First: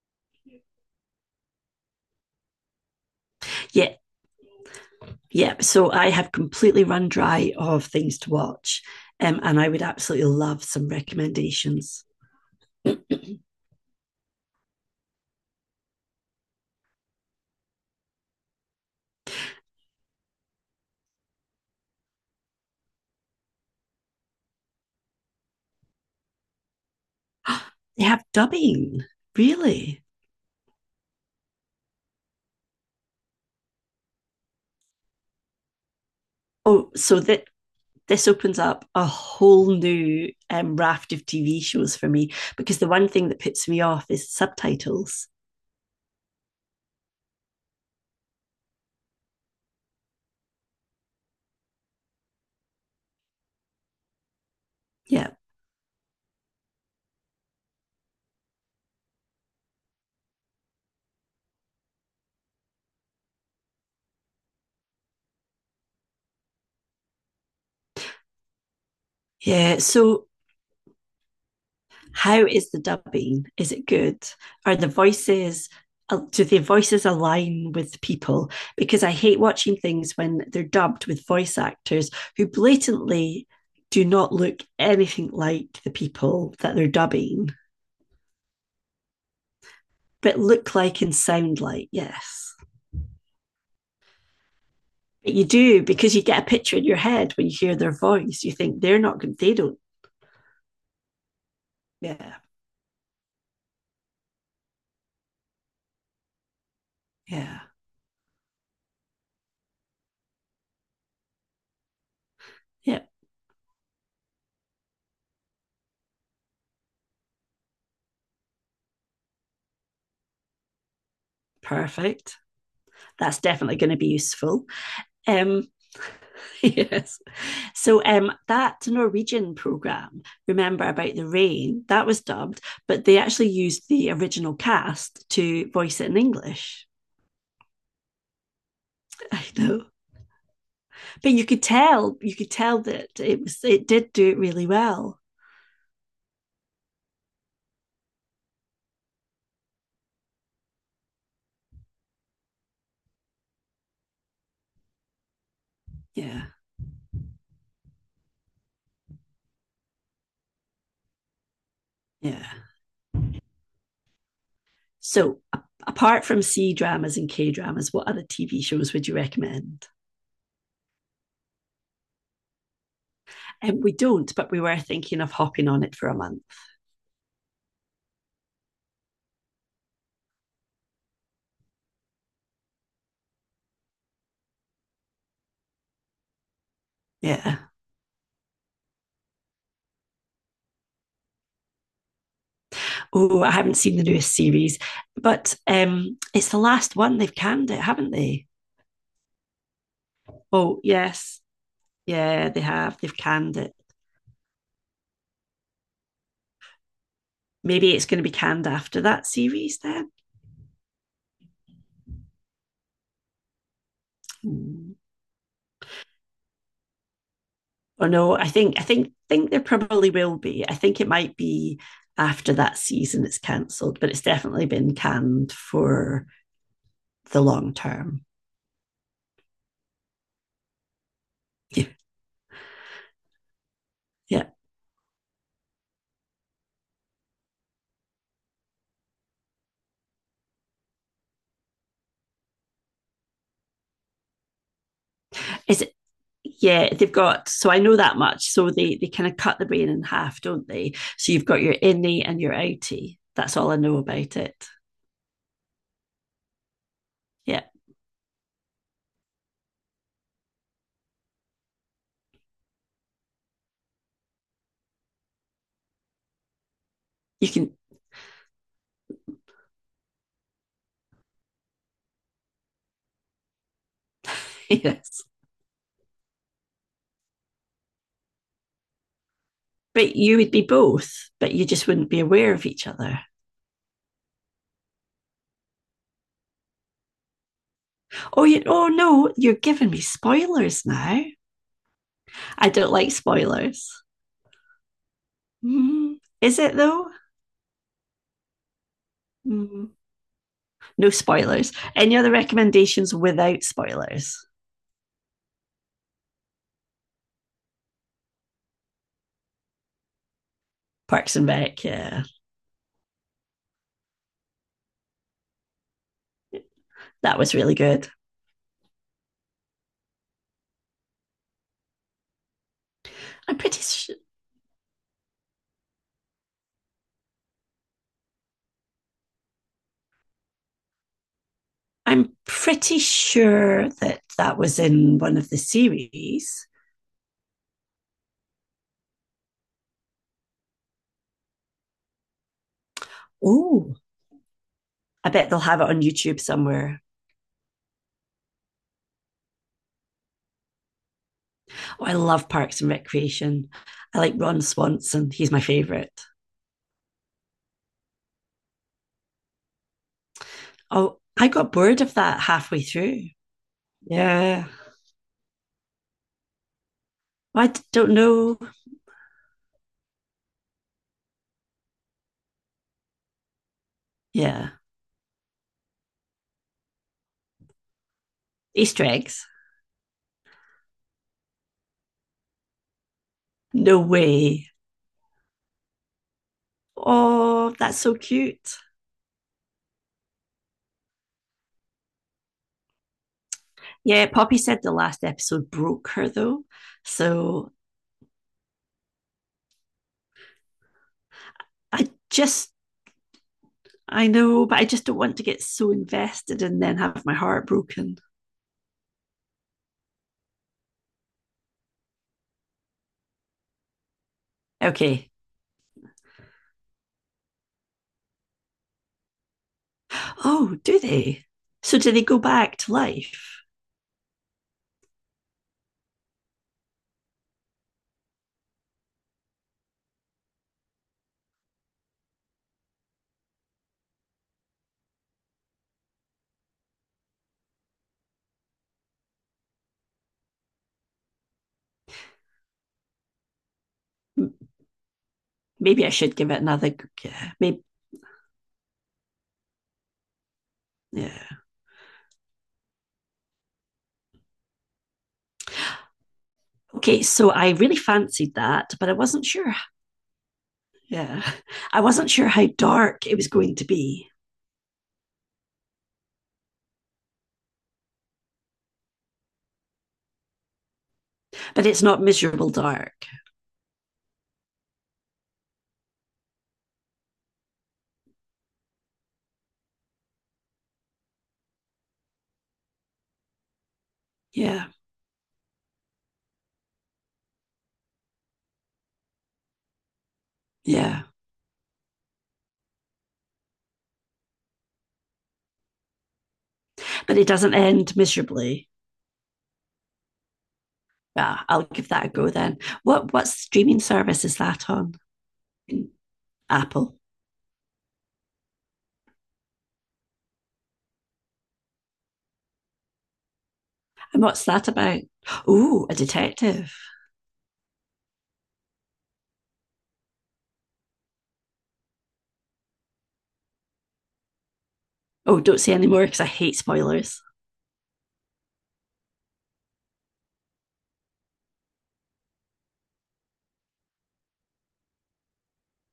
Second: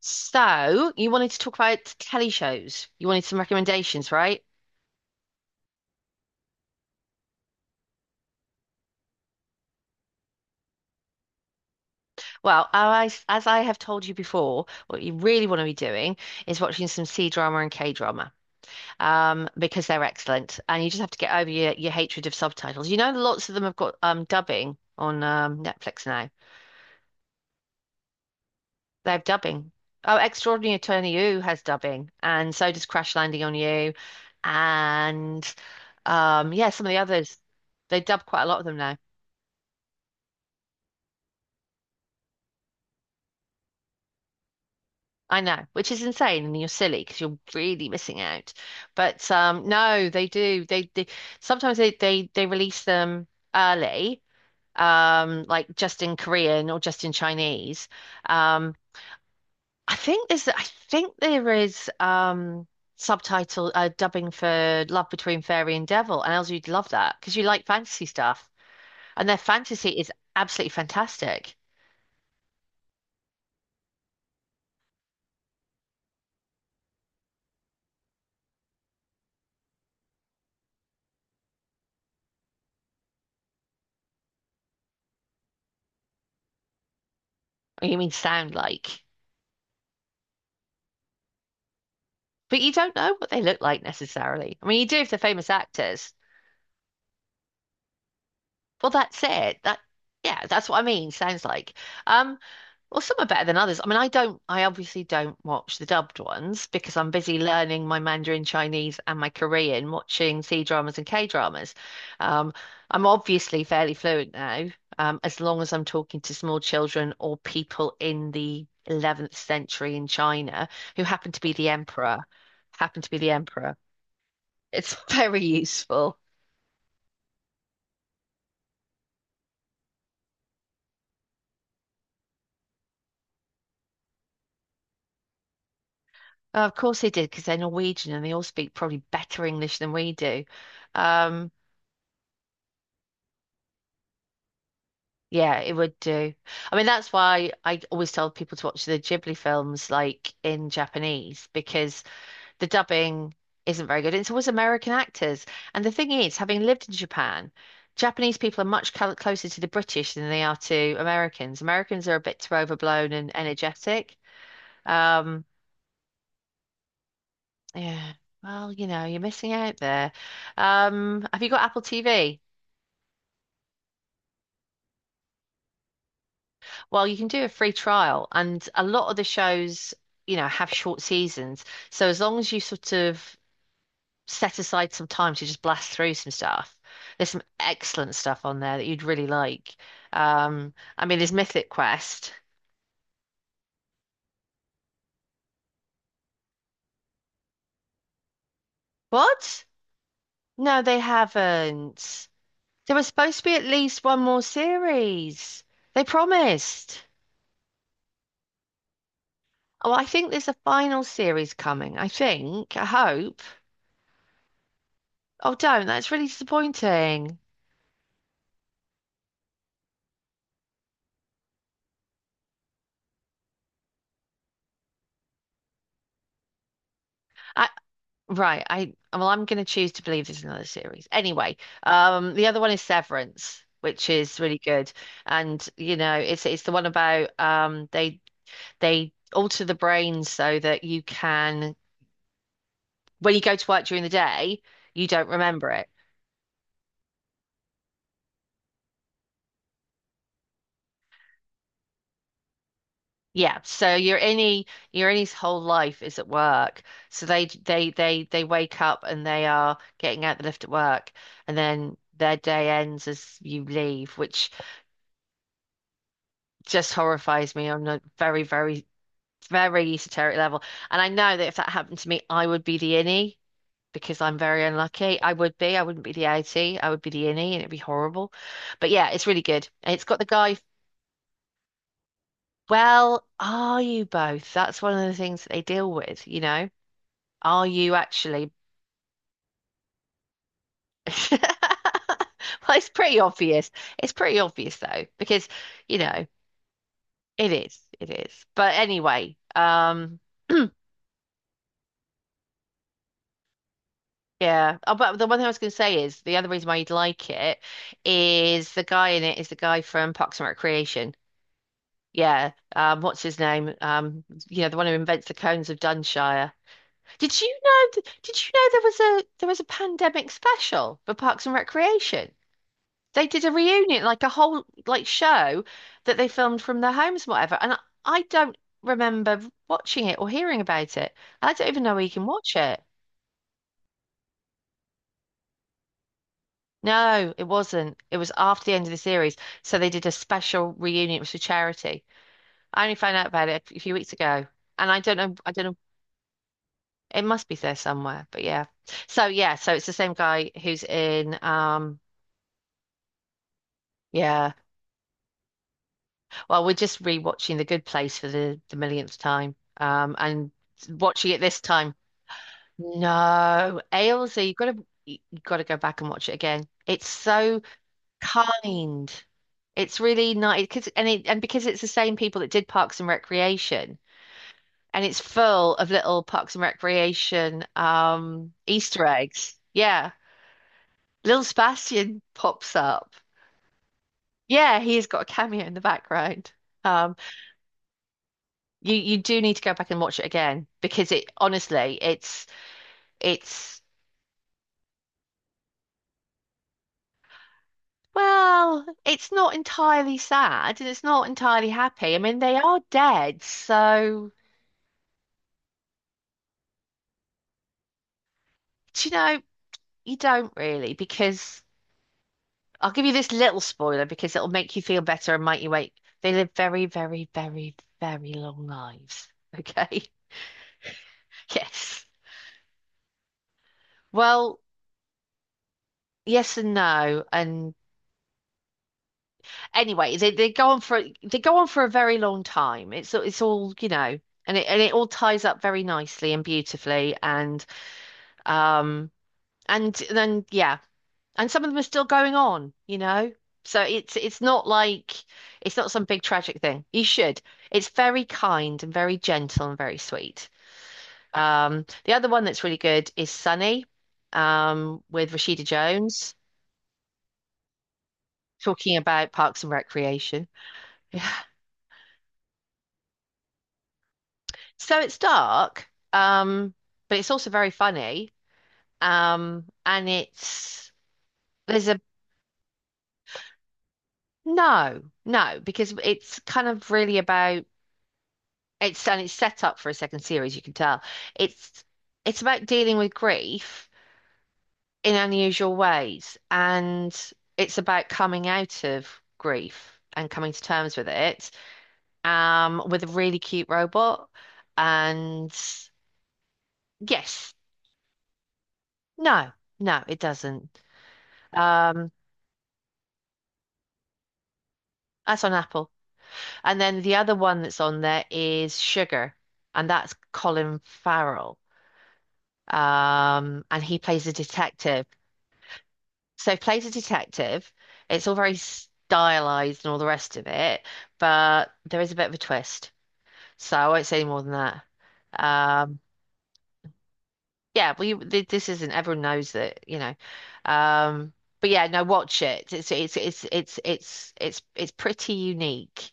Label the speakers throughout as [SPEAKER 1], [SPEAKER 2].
[SPEAKER 1] So, you wanted to talk about telly shows. You wanted some
[SPEAKER 2] Yeah,
[SPEAKER 1] recommendations, right?
[SPEAKER 2] yeah. So I have completely run dry of things to watch, and I would absolutely love some recommendations.
[SPEAKER 1] Well, I, as I have told you before, what you really want to be doing is watching some C drama and K drama, because they're excellent, and you just have to get over your hatred of subtitles. You know, lots of them have got dubbing on Netflix now.
[SPEAKER 2] Mm, they have dubbing,
[SPEAKER 1] They have dubbing.
[SPEAKER 2] really.
[SPEAKER 1] Oh, Extraordinary Attorney Woo has dubbing, and so does Crash Landing on You, and yeah, some of
[SPEAKER 2] Oh,
[SPEAKER 1] the
[SPEAKER 2] so
[SPEAKER 1] others.
[SPEAKER 2] that
[SPEAKER 1] They dub
[SPEAKER 2] this
[SPEAKER 1] quite a
[SPEAKER 2] opens
[SPEAKER 1] lot of them.
[SPEAKER 2] up a whole new raft of TV shows for me because the one thing that puts me off is subtitles.
[SPEAKER 1] I know, which is insane, and you're silly because you're really missing out. But no, they do. They sometimes they release them early,
[SPEAKER 2] Yeah.
[SPEAKER 1] like just in Korean or just in Chinese. Um, I think there's I think there is subtitle dubbing for Love Between Fairy and Devil, and Elsie, you'd love that because you like fantasy stuff, and their
[SPEAKER 2] Yeah,
[SPEAKER 1] fantasy is
[SPEAKER 2] so
[SPEAKER 1] absolutely fantastic.
[SPEAKER 2] how is the dubbing? Is it good? Are the voices do the voices align with people? Because I hate watching things when they're dubbed with voice actors who blatantly do not look anything like the people that they're dubbing,
[SPEAKER 1] You mean sound like?
[SPEAKER 2] but look like and sound like, yes.
[SPEAKER 1] But you don't know what they look like necessarily. I mean, you do if they're
[SPEAKER 2] But you
[SPEAKER 1] famous
[SPEAKER 2] do
[SPEAKER 1] actors.
[SPEAKER 2] because you get a picture in your head when you hear their voice. You think
[SPEAKER 1] Well,
[SPEAKER 2] they're not
[SPEAKER 1] that's
[SPEAKER 2] good, they
[SPEAKER 1] it.
[SPEAKER 2] don't.
[SPEAKER 1] That, yeah, that's what I mean. Sounds like.
[SPEAKER 2] Yeah,
[SPEAKER 1] Um, well, some are better than others. I mean, I obviously don't watch the dubbed ones because I'm busy
[SPEAKER 2] yeah,
[SPEAKER 1] learning my Mandarin Chinese and my Korean, watching C dramas and K dramas. Um,
[SPEAKER 2] yeah,
[SPEAKER 1] I'm obviously fairly fluent now, as long as I'm talking to small children or people in the 11th century in China who happen to be the emperor,
[SPEAKER 2] perfect.
[SPEAKER 1] happen to be the
[SPEAKER 2] That's definitely
[SPEAKER 1] emperor.
[SPEAKER 2] going to be useful.
[SPEAKER 1] It's very
[SPEAKER 2] Um,
[SPEAKER 1] useful.
[SPEAKER 2] yes. So that Norwegian program, remember, about the rain, that was dubbed, but they actually used the original cast to voice it in
[SPEAKER 1] Of
[SPEAKER 2] English.
[SPEAKER 1] course they did because they're Norwegian and they all speak probably
[SPEAKER 2] I
[SPEAKER 1] better English
[SPEAKER 2] know,
[SPEAKER 1] than we do.
[SPEAKER 2] but
[SPEAKER 1] Um,
[SPEAKER 2] you could tell that it did do it really well.
[SPEAKER 1] yeah, it would do. I mean, that's why I always tell people to watch the Ghibli films like in Japanese because the dubbing isn't very good. It's always American actors. And the thing is,
[SPEAKER 2] Yeah,
[SPEAKER 1] having lived in Japan, Japanese people are much closer to the British than they are to Americans. Americans are a bit too
[SPEAKER 2] yeah.
[SPEAKER 1] overblown and energetic.
[SPEAKER 2] So
[SPEAKER 1] Um,
[SPEAKER 2] apart from C dramas and K dramas, what
[SPEAKER 1] Yeah.
[SPEAKER 2] other TV
[SPEAKER 1] Well, you
[SPEAKER 2] shows
[SPEAKER 1] know,
[SPEAKER 2] would you
[SPEAKER 1] you're missing out
[SPEAKER 2] recommend?
[SPEAKER 1] there. Have you got Apple TV?
[SPEAKER 2] And we don't, but we were thinking of hopping on it for a month.
[SPEAKER 1] Well, you can do a free trial, and a lot of the shows, you know, have short seasons. So as long as you sort of set aside some time to just blast through some stuff, there's some
[SPEAKER 2] Yeah.
[SPEAKER 1] excellent stuff on there that you'd really like. Um, I mean, there's Mythic Quest.
[SPEAKER 2] Oh, I haven't seen the newest series, but it's the last one. They've canned it, haven't they?
[SPEAKER 1] What?
[SPEAKER 2] Oh,
[SPEAKER 1] No, they
[SPEAKER 2] yes.
[SPEAKER 1] haven't.
[SPEAKER 2] Yeah, they
[SPEAKER 1] There
[SPEAKER 2] have.
[SPEAKER 1] was
[SPEAKER 2] They've
[SPEAKER 1] supposed to be
[SPEAKER 2] canned
[SPEAKER 1] at
[SPEAKER 2] it.
[SPEAKER 1] least one more series. They promised.
[SPEAKER 2] Maybe it's going to be canned after that series
[SPEAKER 1] Well, I
[SPEAKER 2] then.
[SPEAKER 1] think there's a final series coming. I think. I hope.
[SPEAKER 2] Hmm.
[SPEAKER 1] Oh, don't. That's really disappointing.
[SPEAKER 2] Oh no, I think I think there probably will be. I think it might be after that season it's cancelled, but it's definitely been canned for the
[SPEAKER 1] I
[SPEAKER 2] long term.
[SPEAKER 1] right. I well, I'm going to choose to believe there's another series. Anyway,
[SPEAKER 2] Yeah.
[SPEAKER 1] the other one is Severance, which is
[SPEAKER 2] Yeah.
[SPEAKER 1] really good, and you know, it's the one about they alter the brain so that you can when you go to work during the day, you don't remember
[SPEAKER 2] Is
[SPEAKER 1] it.
[SPEAKER 2] it yeah, they've got, so I know that much. So they kind of cut the brain in half, don't they? So you've got your innie and your outie. That's
[SPEAKER 1] Yeah,
[SPEAKER 2] all I
[SPEAKER 1] so
[SPEAKER 2] know about it.
[SPEAKER 1] your any's whole life is at work. So they
[SPEAKER 2] Yeah.
[SPEAKER 1] they they they wake up and they are getting out the lift at work, and then their day ends as you leave, which just
[SPEAKER 2] You
[SPEAKER 1] horrifies me
[SPEAKER 2] can
[SPEAKER 1] on a very very very esoteric level. And I know that if that happened to me, I would be the innie because I'm very unlucky.
[SPEAKER 2] yes.
[SPEAKER 1] I would be. I wouldn't be the outie. I would be the innie, and it'd be horrible. But yeah, it's really good. And it's
[SPEAKER 2] But
[SPEAKER 1] got the
[SPEAKER 2] you would
[SPEAKER 1] guy.
[SPEAKER 2] be both, but you just wouldn't be aware of each other.
[SPEAKER 1] Well, are you both? That's one of the things that they deal with, you know. Are you
[SPEAKER 2] Oh
[SPEAKER 1] actually?
[SPEAKER 2] you oh no, you're giving me spoilers now. I
[SPEAKER 1] Well, it's
[SPEAKER 2] don't like
[SPEAKER 1] pretty obvious.
[SPEAKER 2] spoilers.
[SPEAKER 1] It's pretty obvious though, because you
[SPEAKER 2] Mm,
[SPEAKER 1] know
[SPEAKER 2] is it though?
[SPEAKER 1] it is. It is. But anyway,
[SPEAKER 2] Mm, no spoilers. Any other recommendations without spoilers?
[SPEAKER 1] yeah. Oh, but the one thing I was going to say is the other reason why you'd like it is the guy in it is the guy from Parks and Recreation.
[SPEAKER 2] Parks and Rec, yeah,
[SPEAKER 1] Yeah. What's his name? You know, the one who invents the cones of Dunshire. Did
[SPEAKER 2] that was
[SPEAKER 1] you
[SPEAKER 2] really
[SPEAKER 1] know?
[SPEAKER 2] good.
[SPEAKER 1] Did you know there was a pandemic special for Parks and Recreation? They did a
[SPEAKER 2] I'm pretty.
[SPEAKER 1] reunion,
[SPEAKER 2] Sh-
[SPEAKER 1] like a whole like show that they filmed from their homes and whatever. And I don't remember watching it or hearing about it. I don't even know where you can
[SPEAKER 2] I'm
[SPEAKER 1] watch it.
[SPEAKER 2] pretty sure that that was in one of the series.
[SPEAKER 1] No, it wasn't. It was after the end of the series. So they did a special reunion. It was for charity. I only found out about it a few
[SPEAKER 2] Oh,
[SPEAKER 1] weeks ago. And I don't
[SPEAKER 2] I
[SPEAKER 1] know,
[SPEAKER 2] bet
[SPEAKER 1] I
[SPEAKER 2] they'll
[SPEAKER 1] don't know.
[SPEAKER 2] have it on YouTube somewhere.
[SPEAKER 1] It must be there somewhere, but yeah. So yeah, so it's the same guy who's in
[SPEAKER 2] Oh, I love Parks and Recreation. I like
[SPEAKER 1] yeah.
[SPEAKER 2] Ron Swanson. He's my favorite.
[SPEAKER 1] Well, we're just rewatching The Good Place for the millionth time. And
[SPEAKER 2] Oh,
[SPEAKER 1] watching it
[SPEAKER 2] I
[SPEAKER 1] this
[SPEAKER 2] got
[SPEAKER 1] time.
[SPEAKER 2] bored of that halfway through.
[SPEAKER 1] No, Ailsa, you've
[SPEAKER 2] Yeah.
[SPEAKER 1] got to you've got to go back and watch it again. It's so
[SPEAKER 2] Don't know.
[SPEAKER 1] kind. It's really nice because and it, and because it's the same people that did Parks and Recreation,
[SPEAKER 2] Yeah.
[SPEAKER 1] and it's full of little Parks and Recreation
[SPEAKER 2] Easter
[SPEAKER 1] Easter
[SPEAKER 2] eggs.
[SPEAKER 1] eggs. Yeah, little Sebastian pops up.
[SPEAKER 2] No way.
[SPEAKER 1] Yeah, he's got a cameo in the background. Um.
[SPEAKER 2] Oh, that's so cute.
[SPEAKER 1] You do need to go back and watch it again because it honestly it's
[SPEAKER 2] Yeah, Poppy said the last episode broke her though. So
[SPEAKER 1] well, it's not entirely sad and it's not entirely
[SPEAKER 2] I
[SPEAKER 1] happy. I mean they
[SPEAKER 2] just,
[SPEAKER 1] are dead,
[SPEAKER 2] I
[SPEAKER 1] so
[SPEAKER 2] know, but I just don't want to get so invested and then have my heart broken.
[SPEAKER 1] do you know you don't really because I'll give you this little spoiler because it'll make you feel
[SPEAKER 2] Okay.
[SPEAKER 1] better and make you wait. They live very very very very long lives. Okay.
[SPEAKER 2] Oh, do they? So
[SPEAKER 1] Yes.
[SPEAKER 2] do they go back to life?
[SPEAKER 1] Well, yes and no, and anyway, they go on for a very long time. It's all, you know, and it all ties up very nicely and beautifully um and then yeah. And some of them are still going on, you know. So it's not like it's not some
[SPEAKER 2] Maybe I
[SPEAKER 1] big
[SPEAKER 2] should give
[SPEAKER 1] tragic
[SPEAKER 2] it
[SPEAKER 1] thing.
[SPEAKER 2] another.
[SPEAKER 1] You should.
[SPEAKER 2] Yeah, maybe.
[SPEAKER 1] It's very kind and very gentle and very sweet.
[SPEAKER 2] Yeah.
[SPEAKER 1] The other one that's really good is Sunny, with Rashida Jones,
[SPEAKER 2] Okay. So I really fancied that,
[SPEAKER 1] talking
[SPEAKER 2] but I
[SPEAKER 1] about
[SPEAKER 2] wasn't
[SPEAKER 1] Parks and
[SPEAKER 2] sure.
[SPEAKER 1] Recreation.
[SPEAKER 2] Yeah. I wasn't sure how dark it was going to be,
[SPEAKER 1] So it's dark, but it's also very funny. And it's
[SPEAKER 2] but
[SPEAKER 1] there's a
[SPEAKER 2] it's not miserable dark.
[SPEAKER 1] no, no, because it's kind of really about it's set up for a second series, you can tell. It's it's about dealing with grief
[SPEAKER 2] Yeah.
[SPEAKER 1] in unusual ways, and it's about coming out of grief and coming to terms with
[SPEAKER 2] Yeah,
[SPEAKER 1] it, with a really cute robot. And
[SPEAKER 2] but it
[SPEAKER 1] yes,
[SPEAKER 2] doesn't end miserably.
[SPEAKER 1] no, no, it doesn't.
[SPEAKER 2] Yeah, I'll give
[SPEAKER 1] Um,
[SPEAKER 2] that a go then. What streaming service is that on?
[SPEAKER 1] That's on Apple. And then the
[SPEAKER 2] Apple.
[SPEAKER 1] other one that's on there is Sugar, and that's Colin Farrell. And he plays a
[SPEAKER 2] And what's that
[SPEAKER 1] detective.
[SPEAKER 2] about? Oh, a
[SPEAKER 1] So he plays a
[SPEAKER 2] detective.
[SPEAKER 1] detective. It's all very stylized and all the rest of it, but there is a bit of a twist. So I won't say more than that.
[SPEAKER 2] Oh, don't say
[SPEAKER 1] Um,
[SPEAKER 2] any more because I hate spoilers.
[SPEAKER 1] yeah, well, you, th this isn't. Everyone knows that, you know. Um, but yeah, no, watch it. It's pretty unique.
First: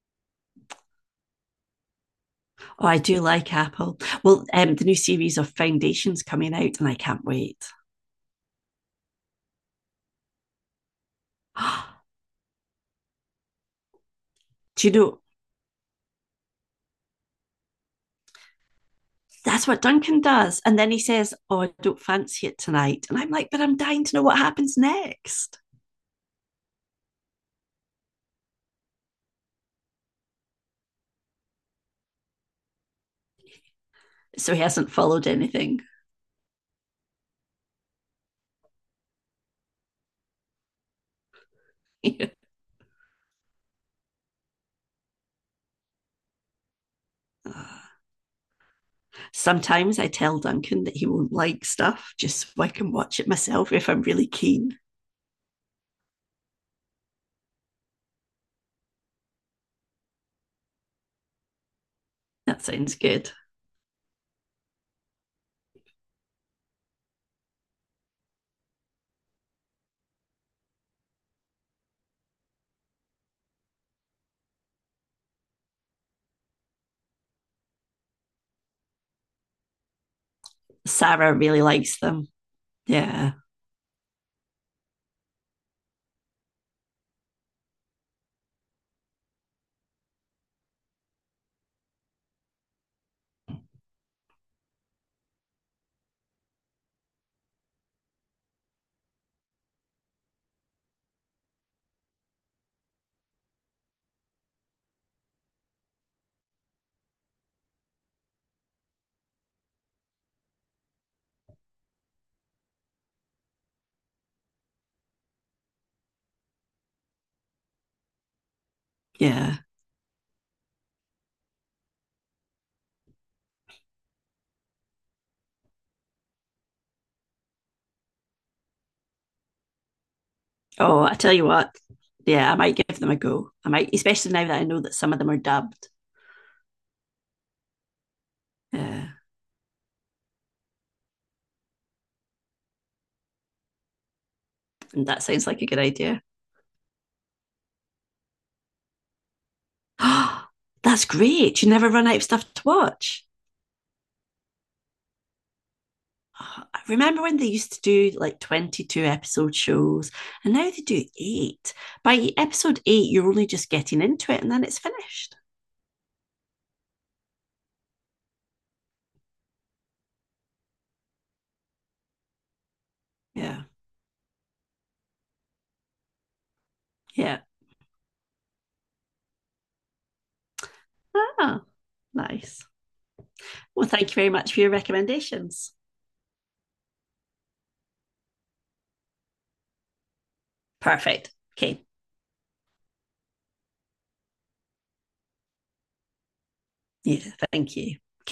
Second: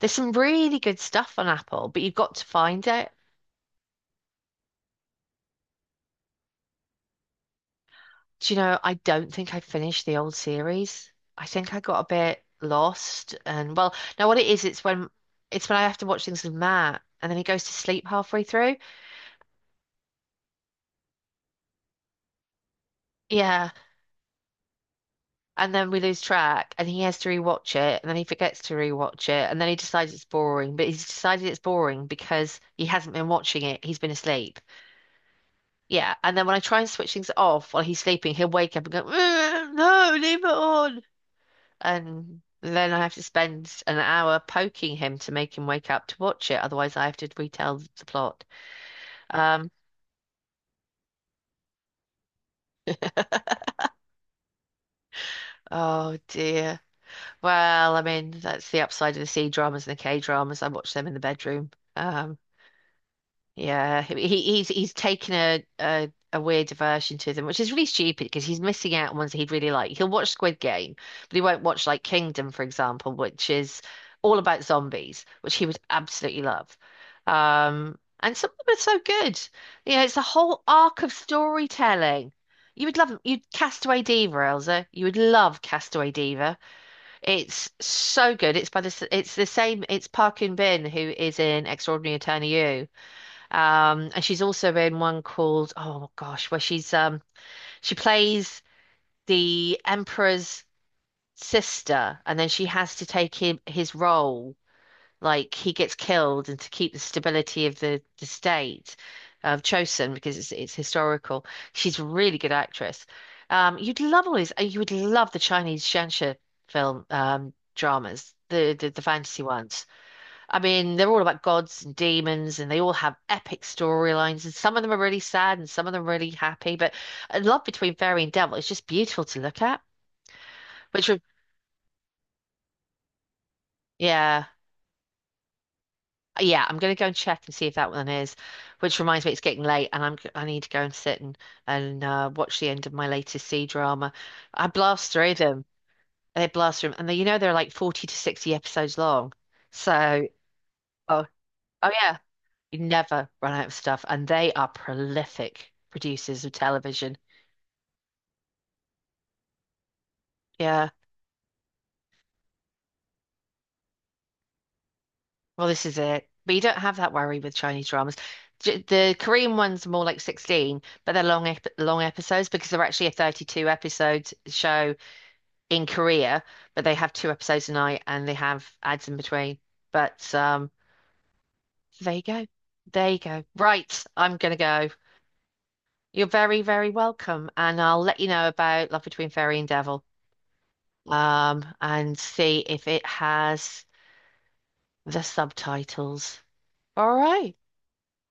[SPEAKER 1] There's some really good stuff on Apple, but you've got to find
[SPEAKER 2] Oh, I
[SPEAKER 1] it.
[SPEAKER 2] do like Apple. Well, the new series of Foundations coming out, and I can't wait.
[SPEAKER 1] Do you know, I don't think I finished the old series. I think I got a bit lost and well, now what it is, it's
[SPEAKER 2] do you
[SPEAKER 1] when
[SPEAKER 2] know
[SPEAKER 1] it's when I have to watch things with Matt and then he goes to sleep halfway through.
[SPEAKER 2] that's what Duncan does? And then he says, "Oh, I don't fancy it tonight," and I'm like, "But
[SPEAKER 1] Yeah.
[SPEAKER 2] I'm dying to know what happens next."
[SPEAKER 1] And then we lose track and he has to rewatch it and then he forgets to rewatch it and then he decides it's boring, but he's decided it's boring because he hasn't been watching it. He's been
[SPEAKER 2] So
[SPEAKER 1] asleep.
[SPEAKER 2] he hasn't followed anything.
[SPEAKER 1] Yeah, and then when I try and switch things off while he's sleeping, he'll wake up and go, "Mm, no, leave it on." And then I have to spend an hour poking him to make him wake up to watch it. Otherwise, I have to retell
[SPEAKER 2] Oh,
[SPEAKER 1] the plot. Um,
[SPEAKER 2] sometimes I tell Duncan that he won't like stuff just so I can watch it myself if I'm really keen.
[SPEAKER 1] oh dear. Well, I mean, that's the upside of the C dramas and the K dramas. I watch them in the bedroom. Um,
[SPEAKER 2] That sounds good.
[SPEAKER 1] Yeah, he's taken a weird diversion to them, which is really stupid because he's missing out on ones that he'd really like. He'll watch Squid Game, but he won't watch like Kingdom, for example, which is all about zombies, which he would absolutely love. And some of them are so good. You know, it's a whole arc of
[SPEAKER 2] Sarah really likes them.
[SPEAKER 1] storytelling. You would love
[SPEAKER 2] Yeah,
[SPEAKER 1] you'd Castaway Diva, Elsa. You would love Castaway Diva. It's so good. It's by the s- it's the same. It's Park Eun Bin who is in Extraordinary Attorney You. And she's also in one called, oh gosh, where she plays the emperor's sister, and then she has to take him his role, like he gets killed, and to keep the stability of the state of Chosen because it's historical. She's a really good actress. You'd love all these. You would love the Chinese Shanxia film dramas, the fantasy
[SPEAKER 2] yeah.
[SPEAKER 1] ones. I mean, they're all about gods and demons, and they all have epic storylines, and some of them are really sad and some of them are really happy. But love between fairy and devil is just beautiful to look at.
[SPEAKER 2] Oh,
[SPEAKER 1] Which,
[SPEAKER 2] I
[SPEAKER 1] re-
[SPEAKER 2] tell you what. Yeah, I might give them a go. I might, especially now
[SPEAKER 1] yeah,
[SPEAKER 2] that I know that some of them are dubbed.
[SPEAKER 1] yeah, I'm going to go and check and see if that one is. Which
[SPEAKER 2] Yeah,
[SPEAKER 1] reminds me, it's getting late, and I need to go and sit and watch the end of my latest C drama. I
[SPEAKER 2] and
[SPEAKER 1] blast
[SPEAKER 2] that
[SPEAKER 1] through
[SPEAKER 2] sounds like
[SPEAKER 1] them.
[SPEAKER 2] a good idea.
[SPEAKER 1] They blast through them, and they, you know they're like 40 to 60 episodes long. So,
[SPEAKER 2] That's
[SPEAKER 1] oh,
[SPEAKER 2] great. You never
[SPEAKER 1] oh
[SPEAKER 2] run out
[SPEAKER 1] yeah.
[SPEAKER 2] of stuff to
[SPEAKER 1] You
[SPEAKER 2] watch.
[SPEAKER 1] never run out of stuff, and they are prolific producers of
[SPEAKER 2] Oh, I
[SPEAKER 1] television.
[SPEAKER 2] remember when they used to do like 22 episode shows, and now they
[SPEAKER 1] Yeah,
[SPEAKER 2] do eight. By episode eight, you're only just getting into it, and then it's finished.
[SPEAKER 1] well, this is it. But you don't have that worry with Chinese dramas. The Korean ones are more like 16, but they're long episodes because they're actually a
[SPEAKER 2] Yeah.
[SPEAKER 1] 32 episode show in Korea, but they have two
[SPEAKER 2] Yeah.
[SPEAKER 1] episodes a night and they have ads in between. But
[SPEAKER 2] Ah,
[SPEAKER 1] there you go.
[SPEAKER 2] nice.
[SPEAKER 1] There you go.
[SPEAKER 2] Well,
[SPEAKER 1] Right,
[SPEAKER 2] thank you very
[SPEAKER 1] I'm
[SPEAKER 2] much
[SPEAKER 1] gonna
[SPEAKER 2] for your
[SPEAKER 1] go.
[SPEAKER 2] recommendations.
[SPEAKER 1] You're very, very welcome, and I'll let you know about Love Between Fairy and Devil.
[SPEAKER 2] Perfect. Okay.
[SPEAKER 1] And see if it has the subtitles. All
[SPEAKER 2] Yeah.
[SPEAKER 1] right.
[SPEAKER 2] Thank you.